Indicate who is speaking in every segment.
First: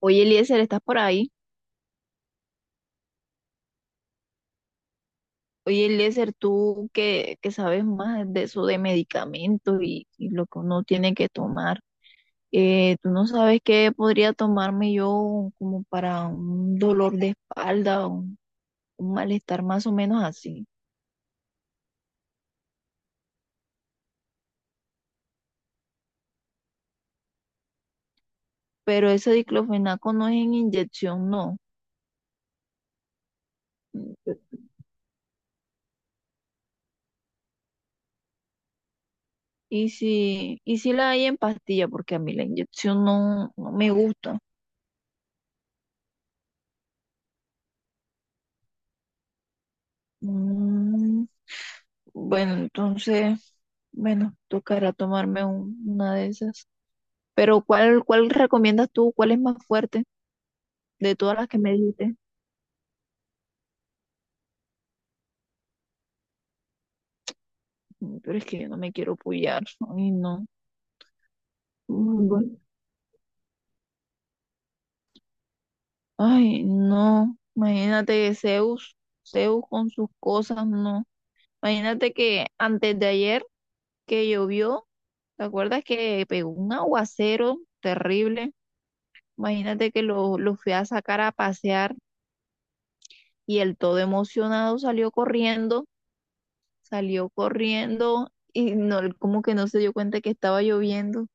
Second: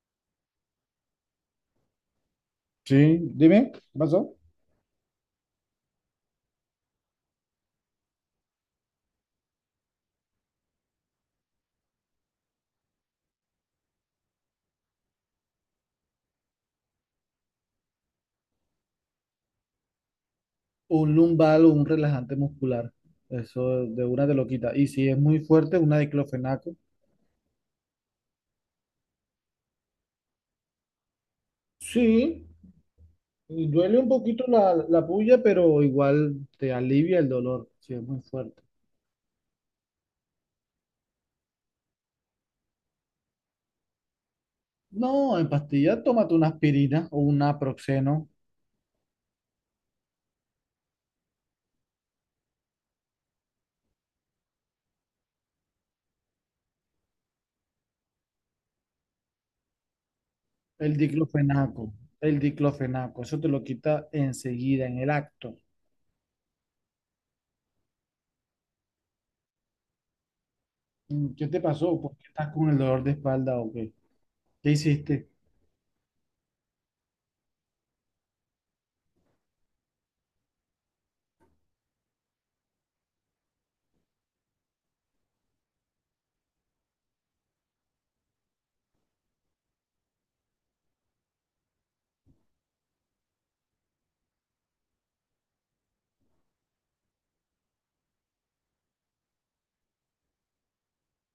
Speaker 1: Oye, Eliezer, ¿estás por ahí?
Speaker 2: Sí, dime, ¿qué pasó?
Speaker 1: Oye, Eliezer, tú que sabes más de eso de medicamentos y lo que uno tiene que tomar, ¿tú no sabes qué podría tomarme yo como para un dolor de espalda, un malestar más o menos así?
Speaker 2: Un lumbal o un relajante muscular. Eso de una te lo quita. Y si es muy fuerte, una diclofenaco.
Speaker 1: Pero ese diclofenaco no es en inyección, no.
Speaker 2: Sí, y duele un poquito la puya, pero igual te alivia el dolor si es muy fuerte.
Speaker 1: Y si la hay en pastilla, porque a mí la inyección no, no me gusta.
Speaker 2: No, en pastilla, tómate una aspirina o un naproxeno.
Speaker 1: Mm, bueno, entonces. Bueno, tocará tomarme una de esas. Pero ¿cuál recomiendas tú? ¿Cuál es más fuerte
Speaker 2: El
Speaker 1: de todas las que me
Speaker 2: diclofenaco,
Speaker 1: dijiste?
Speaker 2: el diclofenaco, eso te lo quita enseguida, en el acto.
Speaker 1: Mm. Pero es que yo no me quiero pullar. Ay, no.
Speaker 2: Mm, ¿qué te pasó? ¿Por qué
Speaker 1: Mm,
Speaker 2: estás
Speaker 1: bueno.
Speaker 2: con el dolor de espalda o qué? ¿Qué hiciste?
Speaker 1: Ay, no. Imagínate Zeus, Zeus con sus cosas, no. Imagínate que antes de ayer que llovió, ¿te acuerdas que pegó un aguacero terrible? Imagínate que lo fui a sacar a pasear y él todo emocionado salió corriendo y no, él como que no se dio cuenta que estaba lloviendo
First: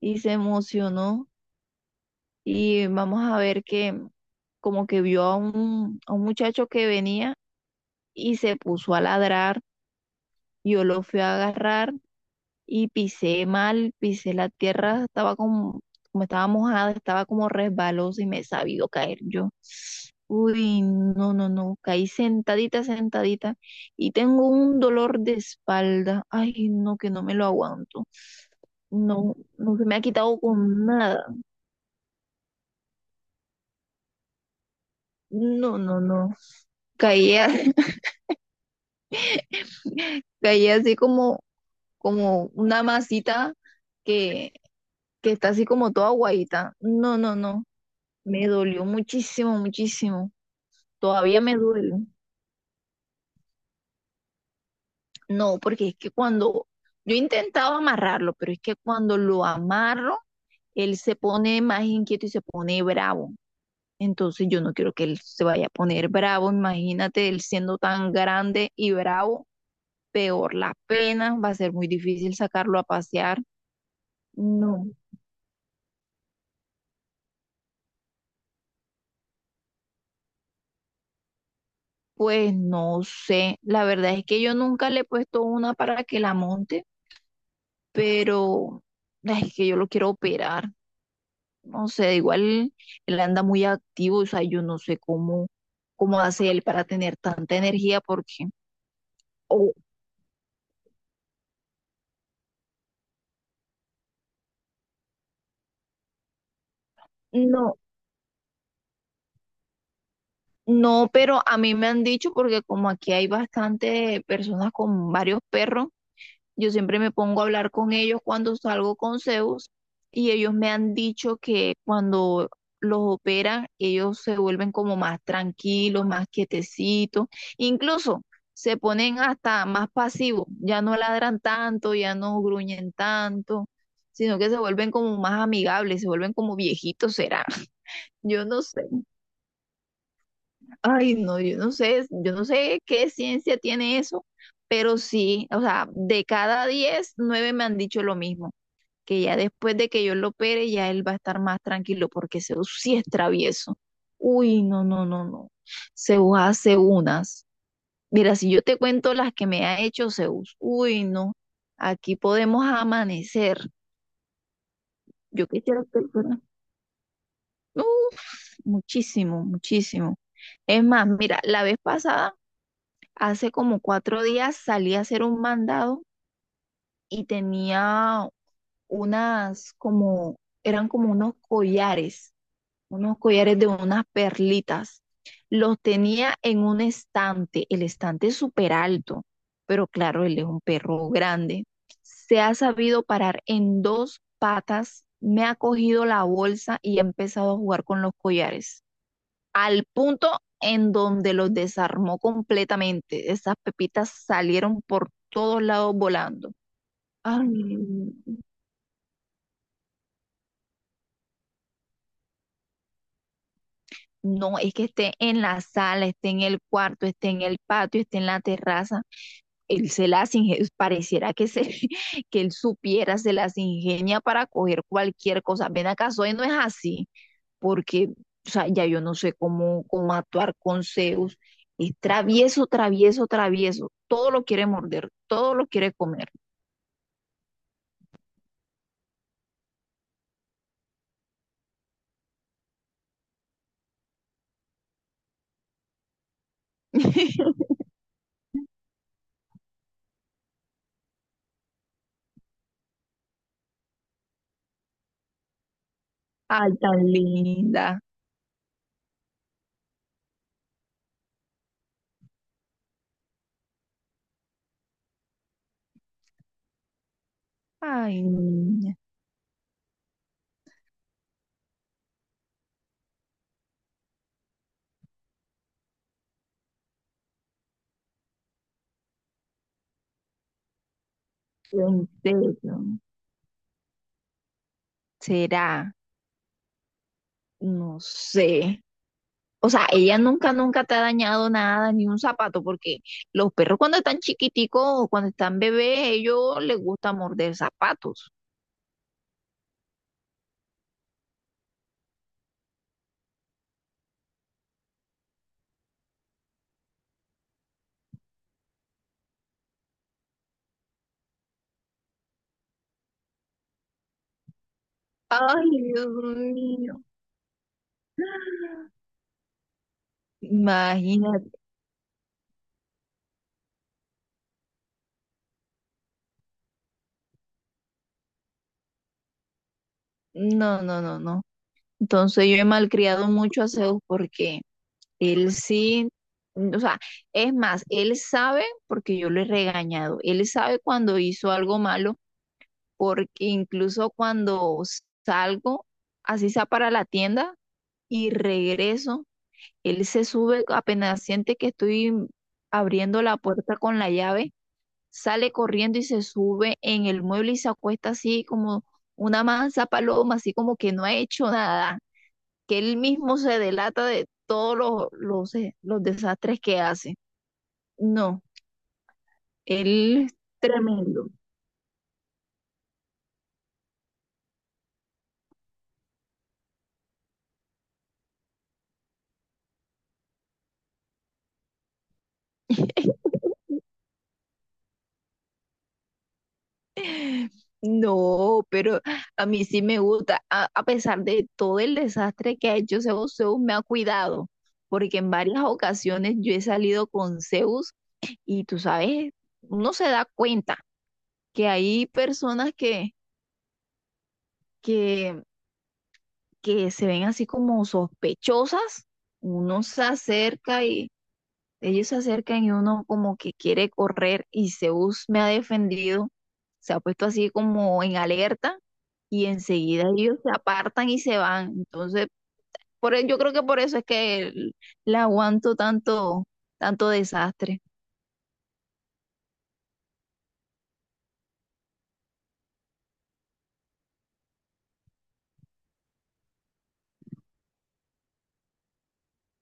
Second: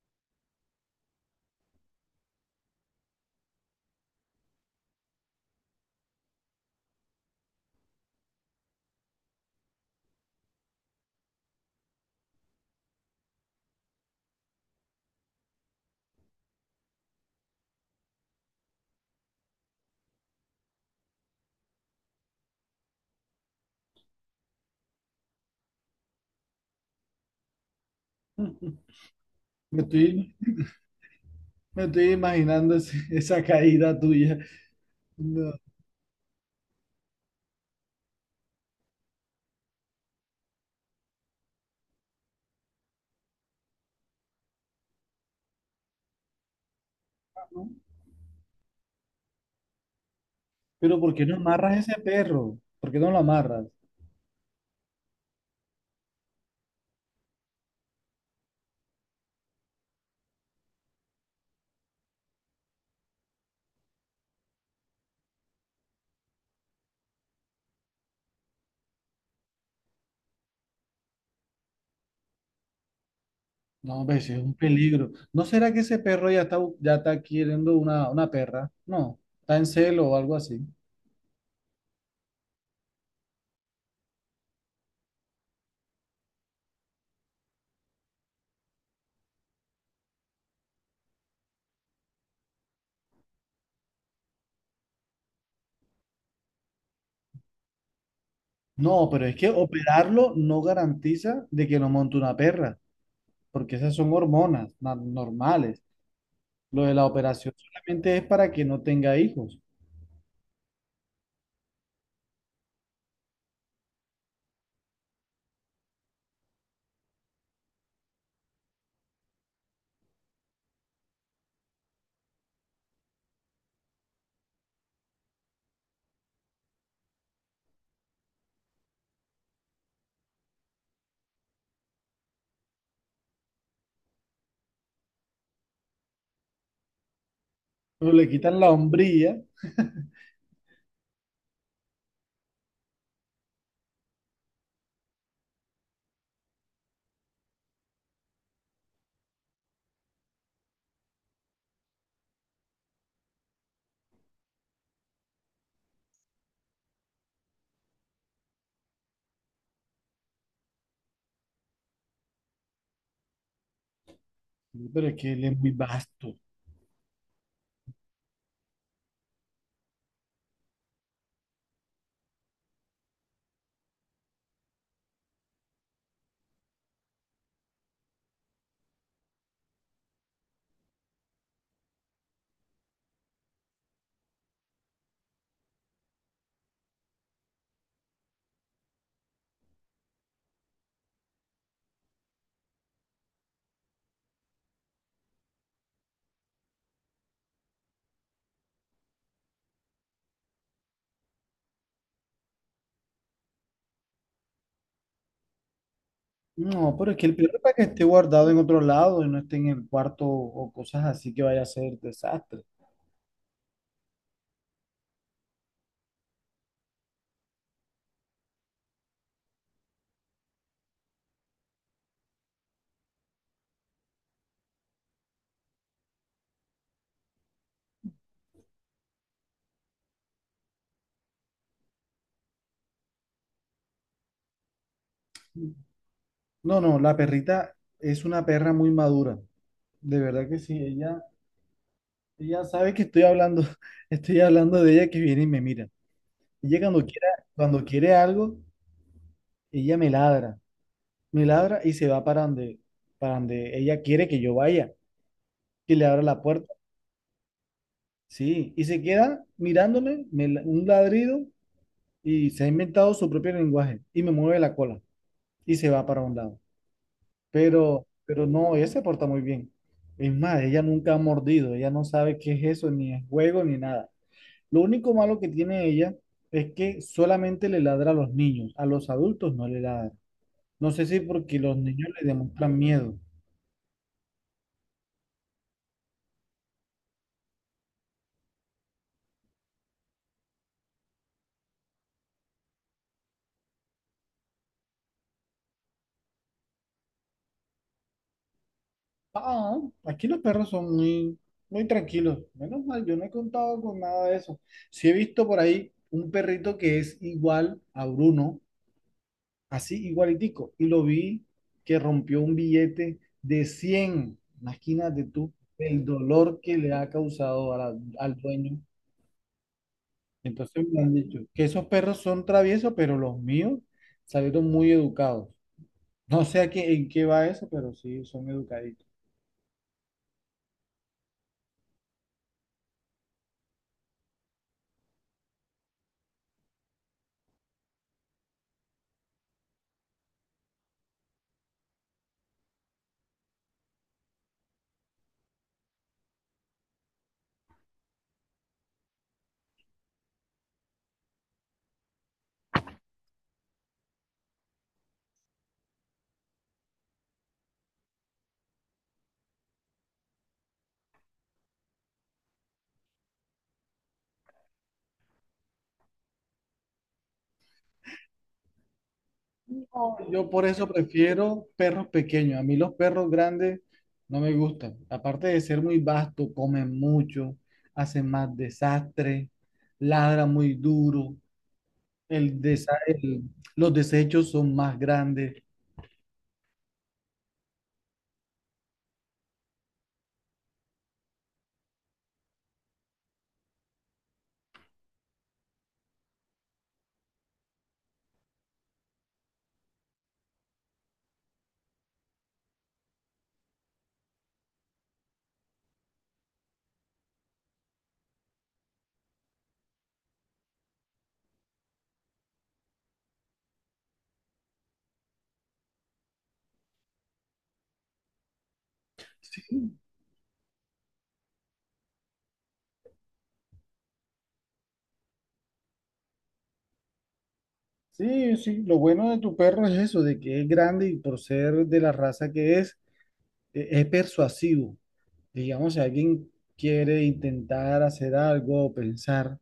Speaker 1: y se emocionó y vamos a ver que como que vio a a un muchacho que venía y se puso a ladrar, yo lo fui a agarrar y pisé mal, pisé la tierra, estaba como estaba mojada, estaba como resbalosa y me he sabido caer yo. Uy, no, no, no, caí sentadita, sentadita y tengo un dolor de espalda. Ay, no, que no me lo aguanto. No, no
Speaker 2: Me
Speaker 1: se me ha
Speaker 2: estoy
Speaker 1: quitado con nada.
Speaker 2: Me estoy imaginando esa caída tuya. No,
Speaker 1: No, no, no. Caí, caí así como una masita que, que está así como toda guayita. No, no, no.
Speaker 2: no.
Speaker 1: Me dolió muchísimo, muchísimo.
Speaker 2: Pero ¿por qué no
Speaker 1: Todavía me
Speaker 2: amarras
Speaker 1: duele.
Speaker 2: ese perro? ¿Por qué no lo amarras?
Speaker 1: No, porque es que cuando yo he intentado amarrarlo, pero es que cuando lo amarro, él se pone más inquieto y se pone bravo. Entonces yo no quiero que él se vaya a poner bravo. Imagínate él siendo tan grande y bravo, peor la pena, va a ser muy difícil sacarlo a pasear.
Speaker 2: No, pues es un
Speaker 1: No.
Speaker 2: peligro. ¿No será que ese perro ya está, ya está queriendo una perra? No, está en celo o algo así.
Speaker 1: Pues no sé, la verdad es que yo nunca le he puesto una para que la monte, pero ay, es que yo lo quiero operar. No sé, igual él anda muy activo, o sea, yo no sé cómo hace él para tener tanta energía, porque,
Speaker 2: No, pero es que
Speaker 1: o
Speaker 2: operarlo no garantiza de que no monte una perra, porque esas son hormonas normales. Lo de la operación
Speaker 1: no,
Speaker 2: solamente es para que no tenga hijos.
Speaker 1: no, pero a mí me han dicho, porque como aquí hay bastante personas con varios perros, yo siempre me pongo a hablar con ellos cuando salgo con Zeus y ellos me han dicho que cuando los operan, ellos se vuelven como más tranquilos, más quietecitos, incluso se ponen hasta más pasivos, ya no ladran tanto, ya no gruñen tanto, sino que se vuelven como más amigables, se vuelven como viejitos, será.
Speaker 2: Pero le
Speaker 1: Yo
Speaker 2: quitan
Speaker 1: no
Speaker 2: la
Speaker 1: sé,
Speaker 2: hombría,
Speaker 1: ay no, yo no sé qué ciencia tiene eso, pero sí, o sea, de cada 10 9 me han dicho lo mismo que ya después de que yo lo opere, ya él va a estar más tranquilo, porque Zeus sí es travieso. Uy, no, no, no, no. Zeus hace unas. Mira, si yo te cuento las que me ha hecho Zeus, uy, no, aquí podemos amanecer.
Speaker 2: pero es que él
Speaker 1: Yo
Speaker 2: es muy
Speaker 1: quisiera que
Speaker 2: vasto.
Speaker 1: fuera- Uf, muchísimo, muchísimo. Es más, mira, la vez pasada, hace como 4 días, salí a hacer un mandado y tenía unas como, eran como unos collares de unas perlitas. Los tenía en un estante, el estante es súper alto, pero claro, él es un perro grande. Se ha sabido parar en dos patas, me ha cogido la bolsa y ha empezado a jugar con los collares, al punto en donde los desarmó completamente. Esas pepitas salieron por todos lados volando.
Speaker 2: No, pero es que el
Speaker 1: Ay,
Speaker 2: peor es para que esté guardado en otro lado y no esté en el cuarto o cosas así que vaya a ser desastre.
Speaker 1: no, es que esté en la sala, esté en el cuarto, esté en el patio, esté en la terraza. Él se las ingenia, pareciera que, se, que él supiera, se las ingenia para coger cualquier cosa. Ven acá, soy no es así, porque o sea, ya yo no sé cómo actuar con Zeus. Es travieso, travieso, travieso. Todo lo quiere morder, todo lo quiere comer.
Speaker 2: No, no, la perrita es una perra muy madura. De verdad que sí, ella sabe que estoy hablando, estoy hablando de ella que viene y me mira. Ella cuando quiera, Cuando quiere algo, ella me ladra y se va para donde ella quiere que yo vaya, que le abra la
Speaker 1: Ay,
Speaker 2: puerta.
Speaker 1: tan linda.
Speaker 2: Sí, y se queda mirándome, un ladrido y se ha inventado su propio lenguaje y me mueve la cola y se va para un lado. Pero,
Speaker 1: Ay,
Speaker 2: pero no, ella
Speaker 1: niña.
Speaker 2: se porta muy bien. Es más, ella nunca ha mordido, ella no sabe qué es eso, ni es juego, ni nada. Lo único malo que tiene ella es que solamente le ladra a los niños, a los adultos no le ladra. No sé si porque los niños
Speaker 1: En
Speaker 2: le demuestran
Speaker 1: serio.
Speaker 2: miedo.
Speaker 1: Será, no sé. O sea, ella nunca, nunca te ha dañado nada, ni un zapato, porque los perros cuando están chiquiticos o cuando están bebés, ellos les gusta morder zapatos.
Speaker 2: Ah, aquí los perros son muy tranquilos. Menos mal, yo no he contado con nada de eso. Sí he visto por ahí un perrito que es igual a Bruno, así igualitico. Y lo vi que rompió un billete de 100. Imagínate tú
Speaker 1: Ay,
Speaker 2: el
Speaker 1: Dios
Speaker 2: dolor que le
Speaker 1: mío.
Speaker 2: ha causado a al dueño. Entonces me han dicho
Speaker 1: Imagínate.
Speaker 2: que esos perros son traviesos, pero los míos salieron muy educados. No sé a qué, en qué va eso, pero sí son educaditos.
Speaker 1: No, no, no, no. Entonces yo he malcriado mucho a Zeus porque él sí, o sea, es más, él sabe porque yo lo he regañado. Él sabe cuando hizo algo malo, porque incluso cuando salgo, así sea para la tienda, y regreso. Él se sube, apenas siente que estoy abriendo la puerta con la llave, sale corriendo y se sube en el mueble y se acuesta así como una mansa paloma, así como que no ha hecho nada, que él mismo se delata de todos los desastres que hace. No,
Speaker 2: No,
Speaker 1: él es
Speaker 2: yo por eso
Speaker 1: tremendo.
Speaker 2: prefiero perros pequeños. A mí los perros grandes no me gustan. Aparte de ser muy vasto, comen mucho, hacen más desastre, ladran muy duro. El desa- el- los desechos son más grandes.
Speaker 1: No, pero a mí sí me gusta. A pesar de todo el desastre que ha hecho Zeus, Zeus me ha cuidado, porque en varias ocasiones yo he salido con Zeus y tú sabes, uno se da cuenta que hay personas que, que se ven así como sospechosas, uno se acerca y, ellos se acercan y uno como que quiere correr y Zeus me ha defendido, se ha puesto así como en alerta y
Speaker 2: Sí,
Speaker 1: enseguida ellos se apartan y se van. Entonces, yo creo que por eso es que le aguanto tanto, tanto desastre.
Speaker 2: sí, sí. Lo bueno de tu perro es eso, de que es grande y por ser de la raza que es, es persuasivo. Digamos, si alguien quiere intentar hacer algo o pensar,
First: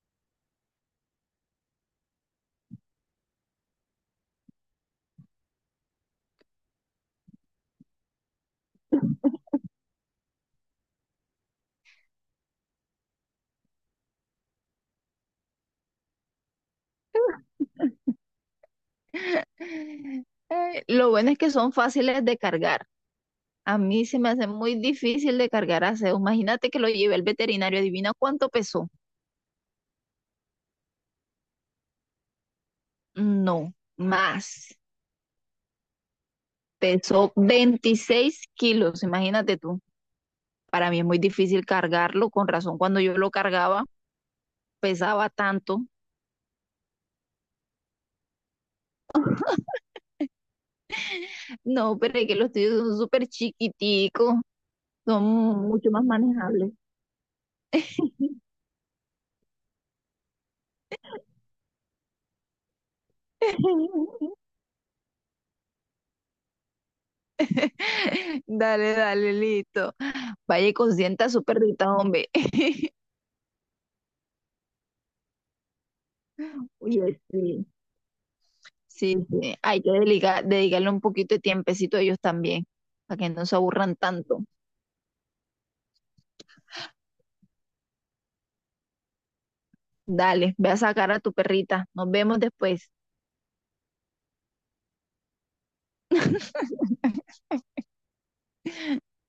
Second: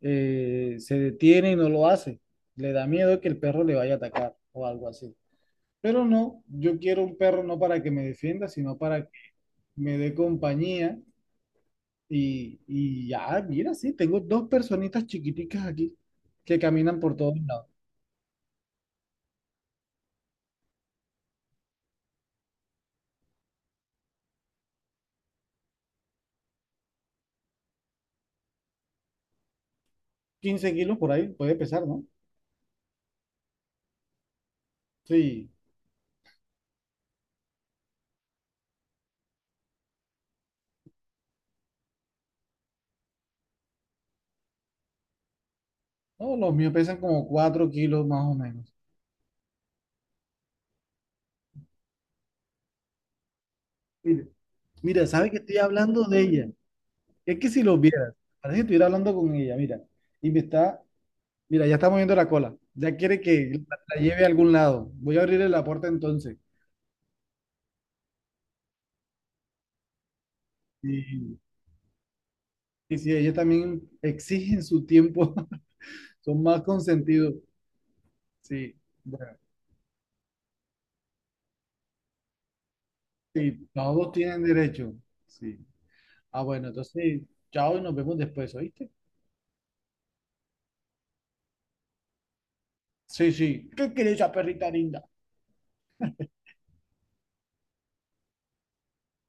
Speaker 2: se detiene y no lo hace. Le da miedo que el perro le vaya a atacar o algo así. Pero no, yo quiero un perro no para que me defienda, sino para que me dé compañía. Y ya, mira, sí, tengo dos personitas chiquiticas aquí que caminan por todos lados.
Speaker 1: Lo bueno es que son fáciles de cargar. A mí se me hace muy difícil de cargar a Zeus. Imagínate que lo llevé al veterinario. Adivina cuánto pesó.
Speaker 2: 15 kilos por ahí puede pesar, ¿no?
Speaker 1: No, más.
Speaker 2: Sí.
Speaker 1: Pesó 26 kilos, imagínate tú. Para mí es muy difícil cargarlo, con razón cuando yo lo cargaba pesaba tanto.
Speaker 2: No, los míos pesan como 4 kilos más o menos.
Speaker 1: No, pero es que los tuyos son súper
Speaker 2: Mira,
Speaker 1: chiquiticos,
Speaker 2: mira,
Speaker 1: son
Speaker 2: ¿sabes que estoy
Speaker 1: mucho más
Speaker 2: hablando de ella?
Speaker 1: manejables.
Speaker 2: Es que si lo vieras, parece que estuviera hablando con ella, mira. Y me está, mira, ya está moviendo la cola. Ya quiere que la lleve a algún lado. Voy a abrirle la puerta entonces.
Speaker 1: Dale, dale, listo. Vaya y consienta a
Speaker 2: Y,
Speaker 1: su perrita, hombre.
Speaker 2: y si ella también exigen su tiempo, son más
Speaker 1: Oye,
Speaker 2: consentidos.
Speaker 1: sí.
Speaker 2: Sí.
Speaker 1: Sí,
Speaker 2: Bueno,
Speaker 1: sí. Hay que dedicarle un poquito de tiempecito a ellos también, para que no se
Speaker 2: sí,
Speaker 1: aburran
Speaker 2: todos tienen
Speaker 1: tanto.
Speaker 2: derecho. Sí. Ah, bueno, entonces, chao y nos vemos después, ¿oíste?
Speaker 1: Dale, ve a sacar a tu perrita. Nos vemos después.
Speaker 2: Sí, sí. ¿Qué querés, esa perrita linda?